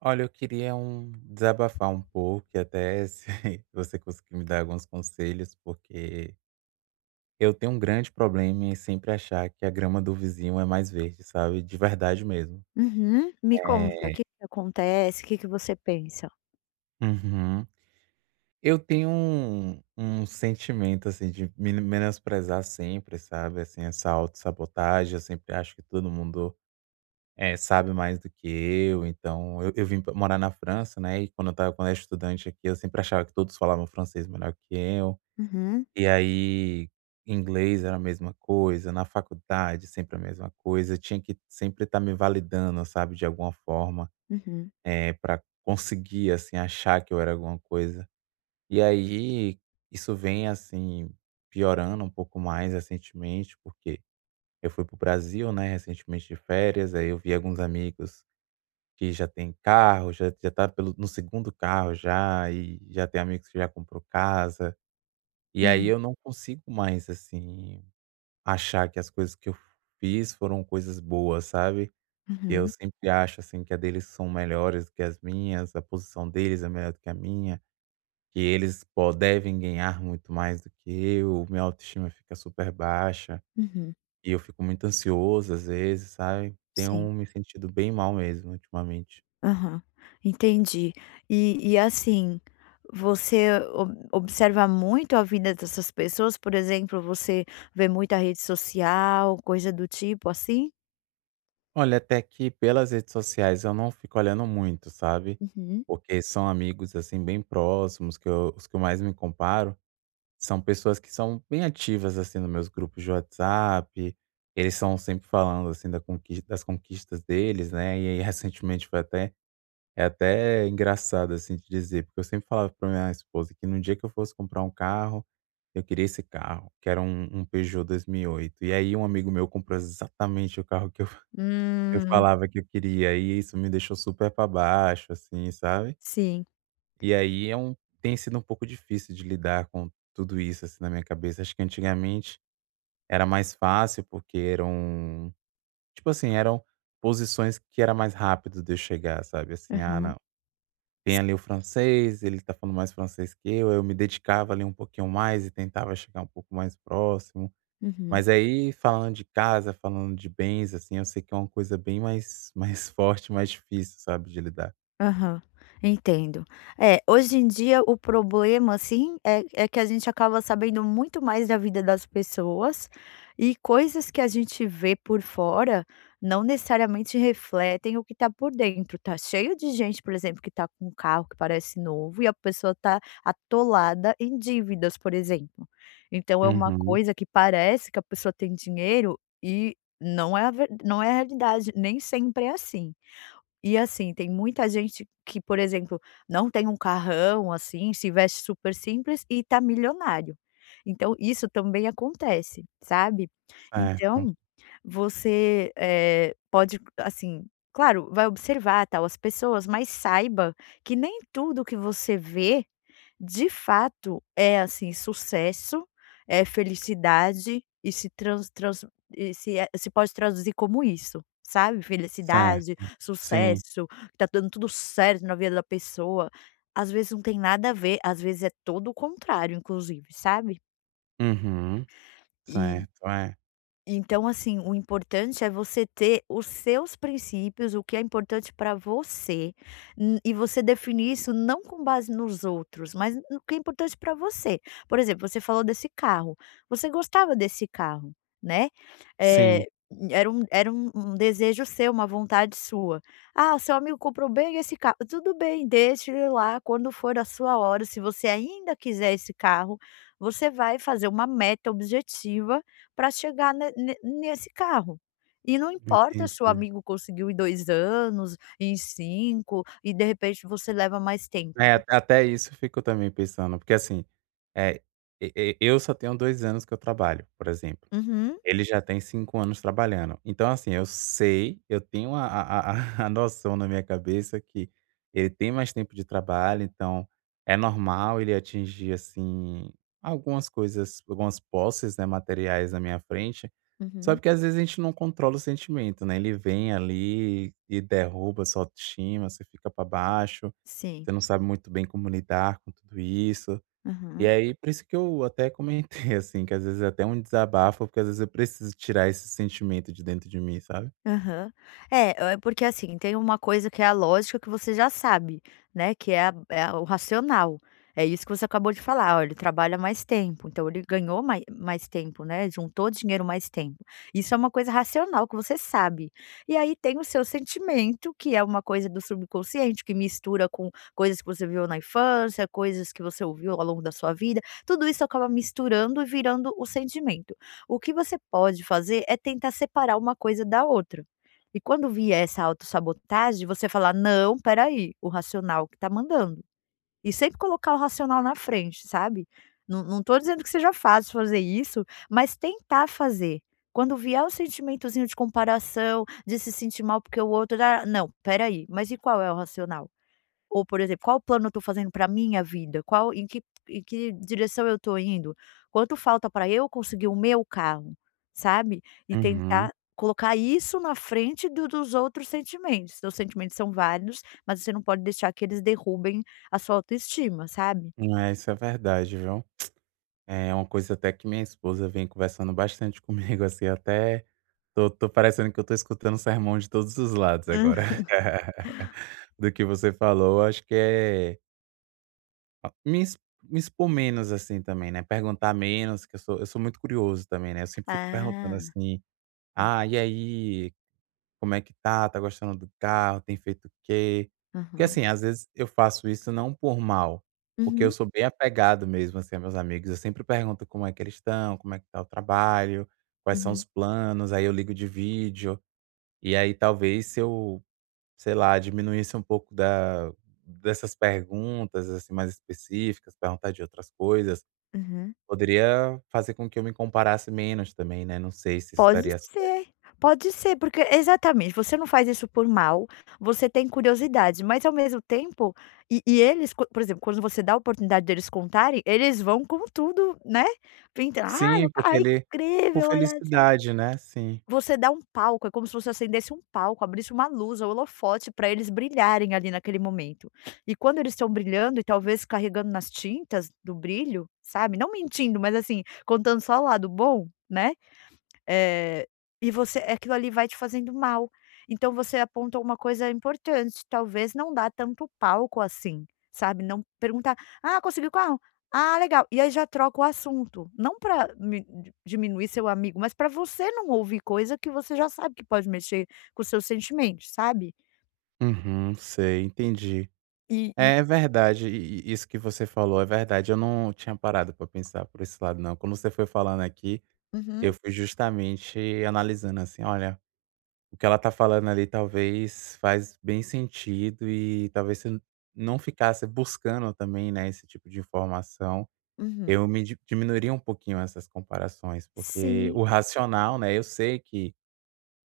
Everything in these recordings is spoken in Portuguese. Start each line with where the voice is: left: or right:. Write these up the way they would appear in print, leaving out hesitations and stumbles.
right: Olha, eu queria desabafar um pouco e até se você conseguir me dar alguns conselhos, porque eu tenho um grande problema em sempre achar que a grama do vizinho é mais verde, sabe? De verdade mesmo.
left: Uhum. Me conta,
right: É.
left: o que que acontece, o que que você pensa?
right: Uhum. Eu tenho um sentimento, assim, de me menosprezar sempre, sabe? Assim, essa autossabotagem. Eu sempre acho que todo mundo sabe mais do que eu. Então, eu vim morar na França, né? E quando eu era estudante aqui, eu sempre achava que todos falavam francês melhor que eu.
left: Uhum,
right: E aí, inglês era a mesma coisa, na faculdade sempre a mesma coisa, tinha que sempre estar me validando, sabe, de alguma forma,
left: uhum,
right: pra conseguir, assim, achar que eu era alguma coisa. E aí, isso vem, assim, piorando um pouco mais recentemente, porque eu fui pro Brasil, né, recentemente de férias, aí eu vi alguns amigos que já tem carro, já tá pelo no segundo carro já, e já tem amigos que já comprou casa, e aí
left: uhum,
right: eu não consigo mais, assim, achar que as coisas que eu fiz foram coisas boas, sabe. Eu
left: uhum,
right: sempre acho, assim, que a deles são melhores do que as minhas, a posição deles é melhor do que a minha, que eles po devem ganhar muito mais do que eu, minha autoestima fica super baixa,
left: uhum.
right: e eu fico muito ansioso às vezes, sabe. Tenho
left: Sim,
right: me sentido bem mal mesmo ultimamente.
left: aham, entendi. E assim, você ob observa muito a vida dessas pessoas? Por exemplo, você vê muita rede social, coisa do tipo assim?
right: Olha, até que pelas redes sociais eu não fico olhando muito, sabe,
left: Uhum.
right: porque são amigos, assim, bem próximos que eu os que eu mais me comparo. São pessoas que são bem ativas, assim, nos meus grupos de WhatsApp, eles são sempre falando, assim, da conquis das conquistas deles, né, e aí recentemente foi até é até engraçado, assim, de dizer, porque eu sempre falava para minha esposa que no dia que eu fosse comprar um carro, eu queria esse carro, que era um Peugeot 2008 e aí um amigo meu comprou exatamente o carro que eu eu
left: Hum,
right: falava que eu queria, e isso me deixou super para baixo, assim, sabe.
left: sim,
right: E aí é um Tem sido um pouco difícil de lidar com tudo isso, assim, na minha cabeça. Acho que antigamente era mais fácil, porque eram posições que era mais rápido de eu chegar, sabe, assim: "Ah,
left: aham,
right: não, tem
left: s
right: ali o francês, ele tá falando mais francês que eu me dedicava ali um pouquinho mais e tentava chegar um pouco mais próximo.
left: uhum.
right: Mas aí falando de casa, falando de bens, assim, eu sei que é uma coisa bem mais mais forte, mais difícil, sabe, de lidar.
left: Aham, entendo. É, hoje em dia o problema, assim, é que a gente acaba sabendo muito mais da vida das pessoas e coisas que a gente vê por fora não necessariamente refletem o que tá por dentro. Tá cheio de gente, por exemplo, que tá com um carro que parece novo e a pessoa tá atolada em dívidas, por exemplo. Então é uma
right: Uhum.
left: coisa que parece que a pessoa tem dinheiro e não é a realidade, nem sempre é assim. E assim, tem muita gente que, por exemplo, não tem um carrão, assim, se veste super simples e tá milionário. Então isso também acontece, sabe.
right: Certo,
left: Então, você, pode, assim, claro, vai observar, tal, as pessoas, mas saiba que nem tudo que você vê de fato, é assim, sucesso, é felicidade e se pode traduzir como isso, sabe, felicidade,
right: certo. Sim.
left: sucesso, que tá dando tudo certo na vida da pessoa. Às vezes não tem nada a ver, às vezes é todo o contrário inclusive, sabe?
right: Uhum. Certo, é.
left: Então, assim, o importante é você ter os seus princípios, o que é importante para você, e você definir isso não com base nos outros, mas no que é importante para você. Por exemplo, você falou desse carro, você gostava desse carro, né?
right: Sim,
left: Eh, era um, um desejo seu, uma vontade sua. Ah, o seu amigo comprou bem esse carro. Tudo bem, deixe ele lá. Quando for a sua hora, se você ainda quiser esse carro, você vai fazer uma meta objetiva para chegar ne ne nesse carro. E não importa se o
right: entendi.
left: amigo conseguiu em 2 anos, em 5 e de repente você leva mais tempo.
right: É, até isso eu fico também pensando, porque assim, é e eu só tenho 2 anos que eu trabalho, por exemplo.
left: Uhum,
right: Ele já tem 5 anos trabalhando. Então, assim, eu sei, eu tenho a a noção na minha cabeça que ele tem mais tempo de trabalho, então é normal ele atingir, assim, algumas coisas, algumas posses, né, materiais na minha frente, só
left: uhum,
right: porque às vezes a gente não controla o sentimento, né, ele vem ali e derruba a sua autoestima, você fica para baixo,
left: sim,
right: você não sabe muito bem como lidar com tudo isso. E
left: aham.
right: aí, por isso que eu até comentei, assim, que às vezes é até um desabafo, porque às vezes eu preciso tirar esse sentimento de dentro de mim, sabe?
left: Aham. É, porque assim, tem uma coisa que é a lógica que você já sabe, né, que é a o racional. É isso que você acabou de falar, olha, ele trabalha mais tempo, então ele ganhou mais tempo, né, juntou dinheiro mais tempo. Isso é uma coisa racional que você sabe. E aí tem o seu sentimento, que é uma coisa do subconsciente, que mistura com coisas que você viu na infância, coisas que você ouviu ao longo da sua vida, tudo isso acaba misturando e virando o sentimento. O que você pode fazer é tentar separar uma coisa da outra. E quando vier essa autossabotagem, você falar: "Não, espera aí, o racional que tá mandando". E sempre colocar o racional na frente, sabe. Não estou dizendo que seja fácil fazer isso, mas tentar fazer. Quando vier o sentimentozinho de comparação, de se sentir mal porque o outro, ah, não, espera aí, mas e qual é o racional? Ou, por exemplo, qual plano eu tô fazendo para minha vida? Qual em que direção eu tô indo? Quanto falta para eu conseguir o meu carro, sabe? E
right: Uhum.
left: tentar colocar isso na frente do dos outros sentimentos. Seus sentimentos são válidos, mas você não pode deixar que eles derrubem a sua autoestima, sabe?
right: É, isso é verdade, viu? É uma coisa até que minha esposa vem conversando bastante comigo, assim, até tô parecendo que eu tô escutando sermão de todos os lados
left: Hã.
right: agora. Do que você falou, acho que é me, ex- me expor menos, assim, também, né? Perguntar menos, que eu sou muito curioso também, né? Eu sempre fico perguntando
left: Ah.
right: assim, ah, e aí? Como é que tá? Tá gostando do carro? Tem feito o quê? Porque,
left: Aham.
right: assim, às vezes eu faço isso não por mal, porque eu
left: Uhum,
right: sou bem apegado mesmo, assim, a meus amigos. Eu sempre pergunto como é que eles estão, como é que tá o trabalho, quais são os
left: uhum,
right: planos, aí eu ligo de vídeo. E aí talvez se eu, sei lá, diminuísse um pouco da dessas perguntas, assim, mais específicas, perguntar de outras coisas,
left: uhum.
right: poderia fazer com que eu me comparasse menos também, né, não sei se isso
left: Pode
right: daria
left: ser,
right: certo.
left: pode ser, porque exatamente, você não faz isso por mal, você tem curiosidade, mas ao mesmo tempo e eles co por exemplo, quando você dá a oportunidade deles contarem, eles vão com tudo, né, pinta: "Ai,
right: Sim, porque
left: ai,
right: ele por
left: incrível, olha só".
right: felicidade, né, sim.
left: Você dá um palco, é como se você acendesse um palco, abrisse uma luz, um holofote para eles brilharem ali naquele momento. E quando eles estão brilhando e talvez carregando nas tintas do brilho, sabe, não mentindo, mas assim, contando só o lado bom, né. Eh, e você aquilo ali vai te fazendo mal. Então você aponta uma coisa importante, talvez não dá tanto palco assim, sabe, não perguntar: "Ah, conseguiu o carro? Ah, legal". E aí já troca o assunto, não para diminuir seu amigo, mas para você não ouvir coisa que você já sabe que pode mexer com seus sentimentos, sabe.
right: Uhum, sei, entendi.
left: E e
right: É verdade, i i isso que você falou é verdade, eu não tinha parado para pensar por esse lado não. Quando você foi falando aqui, eu
left: uhum,
right: fui justamente analisando, assim: "Olha, o que ela tá falando ali talvez faz bem sentido", e talvez se eu não ficasse buscando também, né, esse tipo de informação,
left: uhum.
right: eu me di diminuiria um pouquinho essas comparações, porque
left: Sim,
right: o racional, né, eu sei que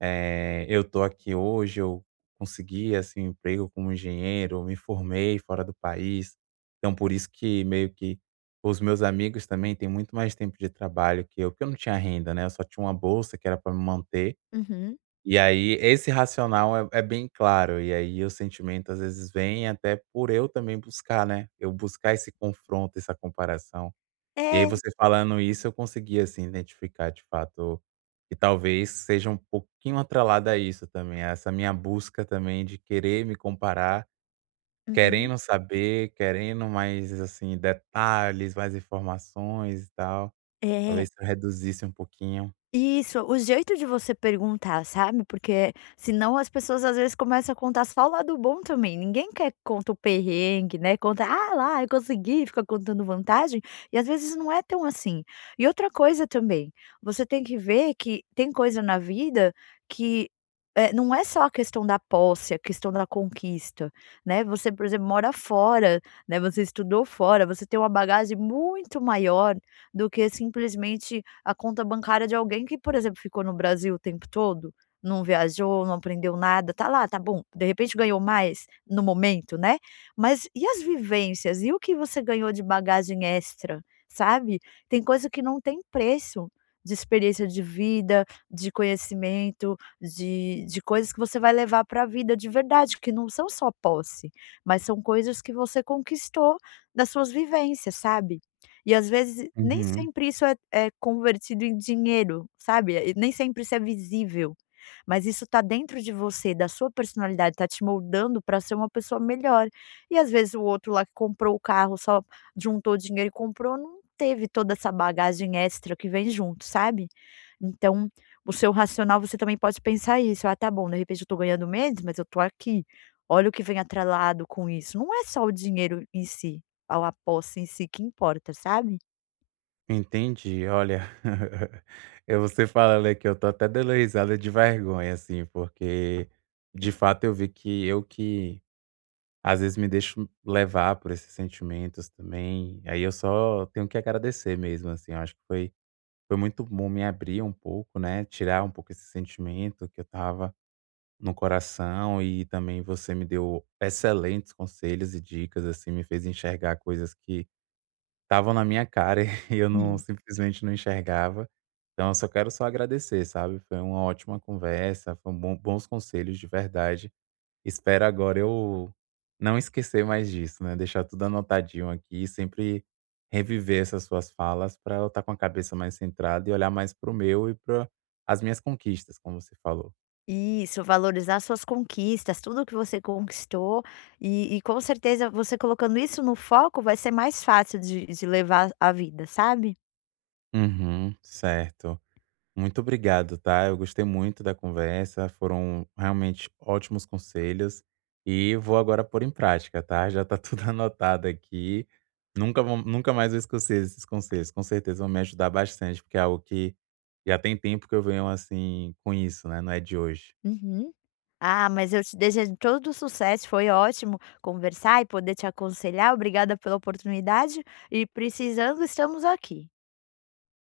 right: Eu tô aqui hoje, eu consegui, assim, um emprego como engenheiro, me formei fora do país. Então por isso que meio que os meus amigos também têm muito mais tempo de trabalho que eu, porque eu não tinha renda, né, eu só tinha uma bolsa que era para me manter.
left: uhum.
right: E aí esse racional é bem claro, e aí o sentimento às vezes vem até por eu também buscar, né, eu buscar esse confronto, essa comparação. E aí
left: É,
right: você falando isso, eu consegui, assim, identificar de fato que talvez seja um pouquinho atrelada a isso também, a essa minha busca também de querer me comparar,
left: uhum.
right: querendo saber, querendo mais, assim, detalhes, mais informações e tal.
left: É.
right: Talvez se eu reduzisse um pouquinho.
left: Isso, o jeito de você perguntar, sabe, porque senão as pessoas às vezes começam a contar só o lado bom também, ninguém quer que conta o perrengue, né, conta: "Ah lá, eu consegui", fica contando vantagem, e às vezes não é tão assim. E outra coisa também, você tem que ver que tem coisa na vida que, não é só a questão da posse, a questão da conquista, né, você, por exemplo, mora fora, né, você estudou fora, você tem uma bagagem muito maior do que simplesmente a conta bancária de alguém que, por exemplo, ficou no Brasil o tempo todo, não viajou, não aprendeu nada, tá lá, tá bom, de repente ganhou mais no momento, né, mas e as vivências? E o que você ganhou de bagagem extra, sabe? Tem coisa que não tem preço, de experiência de vida, de conhecimento, de coisas que você vai levar para a vida de verdade, que não são só posse, mas são coisas que você conquistou das suas vivências, sabe? E às vezes nem
right: Uhum.
left: sempre isso é convertido em dinheiro, sabe, nem sempre isso é visível, mas isso tá dentro de você, da sua personalidade, tá te moldando para ser uma pessoa melhor. E às vezes o outro lá que comprou o carro, só juntou dinheiro e comprou, não teve toda essa bagagem extra que vem junto, sabe. Então, o seu racional você também pode pensar isso: "Ah, tá bom, de repente eu tô ganhando menos, mas eu tô aqui. Olha o que vem atrelado com isso". Não é só o dinheiro em si ao a posse em si que importa, sabe?
right: Entendi, olha, eu você falando aqui, eu tô até dando risada de vergonha, assim, porque de fato eu vi que eu que às vezes me deixo levar por esses sentimentos também, aí eu só tenho que agradecer mesmo, assim, eu acho que foi muito bom me abrir um pouco, né, tirar um pouco esse sentimento que eu tava no coração e também você me deu excelentes conselhos e dicas, assim, me fez enxergar coisas que estavam na minha cara e eu não
left: Hum.
right: simplesmente não enxergava. Então eu só agradecer, sabe, foi uma ótima conversa, foram bons conselhos de verdade. Espero agora eu não esquecer mais disso, né, deixar tudo anotadinho aqui e sempre reviver essas suas falas para eu estar com a cabeça mais centrada e olhar mais pro meu e para as minhas conquistas, como você falou.
left: Isso, valorizar suas conquistas, tudo que você conquistou e com certeza você colocando isso no foco vai ser mais fácil de levar a vida, sabe?
right: Uhum, certo. Muito obrigado, tá? Eu gostei muito da conversa, foram realmente ótimos conselhos e vou agora pôr em prática, tá? Já tá tudo anotado aqui. Nunca mais vou esquecer esses conselhos. Com certeza vão me ajudar bastante, porque é algo que já tem tempo que eu venho assim com isso, né? Não é de hoje.
left: Uhum. Ah, mas eu te desejo todo sucesso, foi ótimo conversar e poder te aconselhar, obrigada pela oportunidade e precisando, estamos aqui.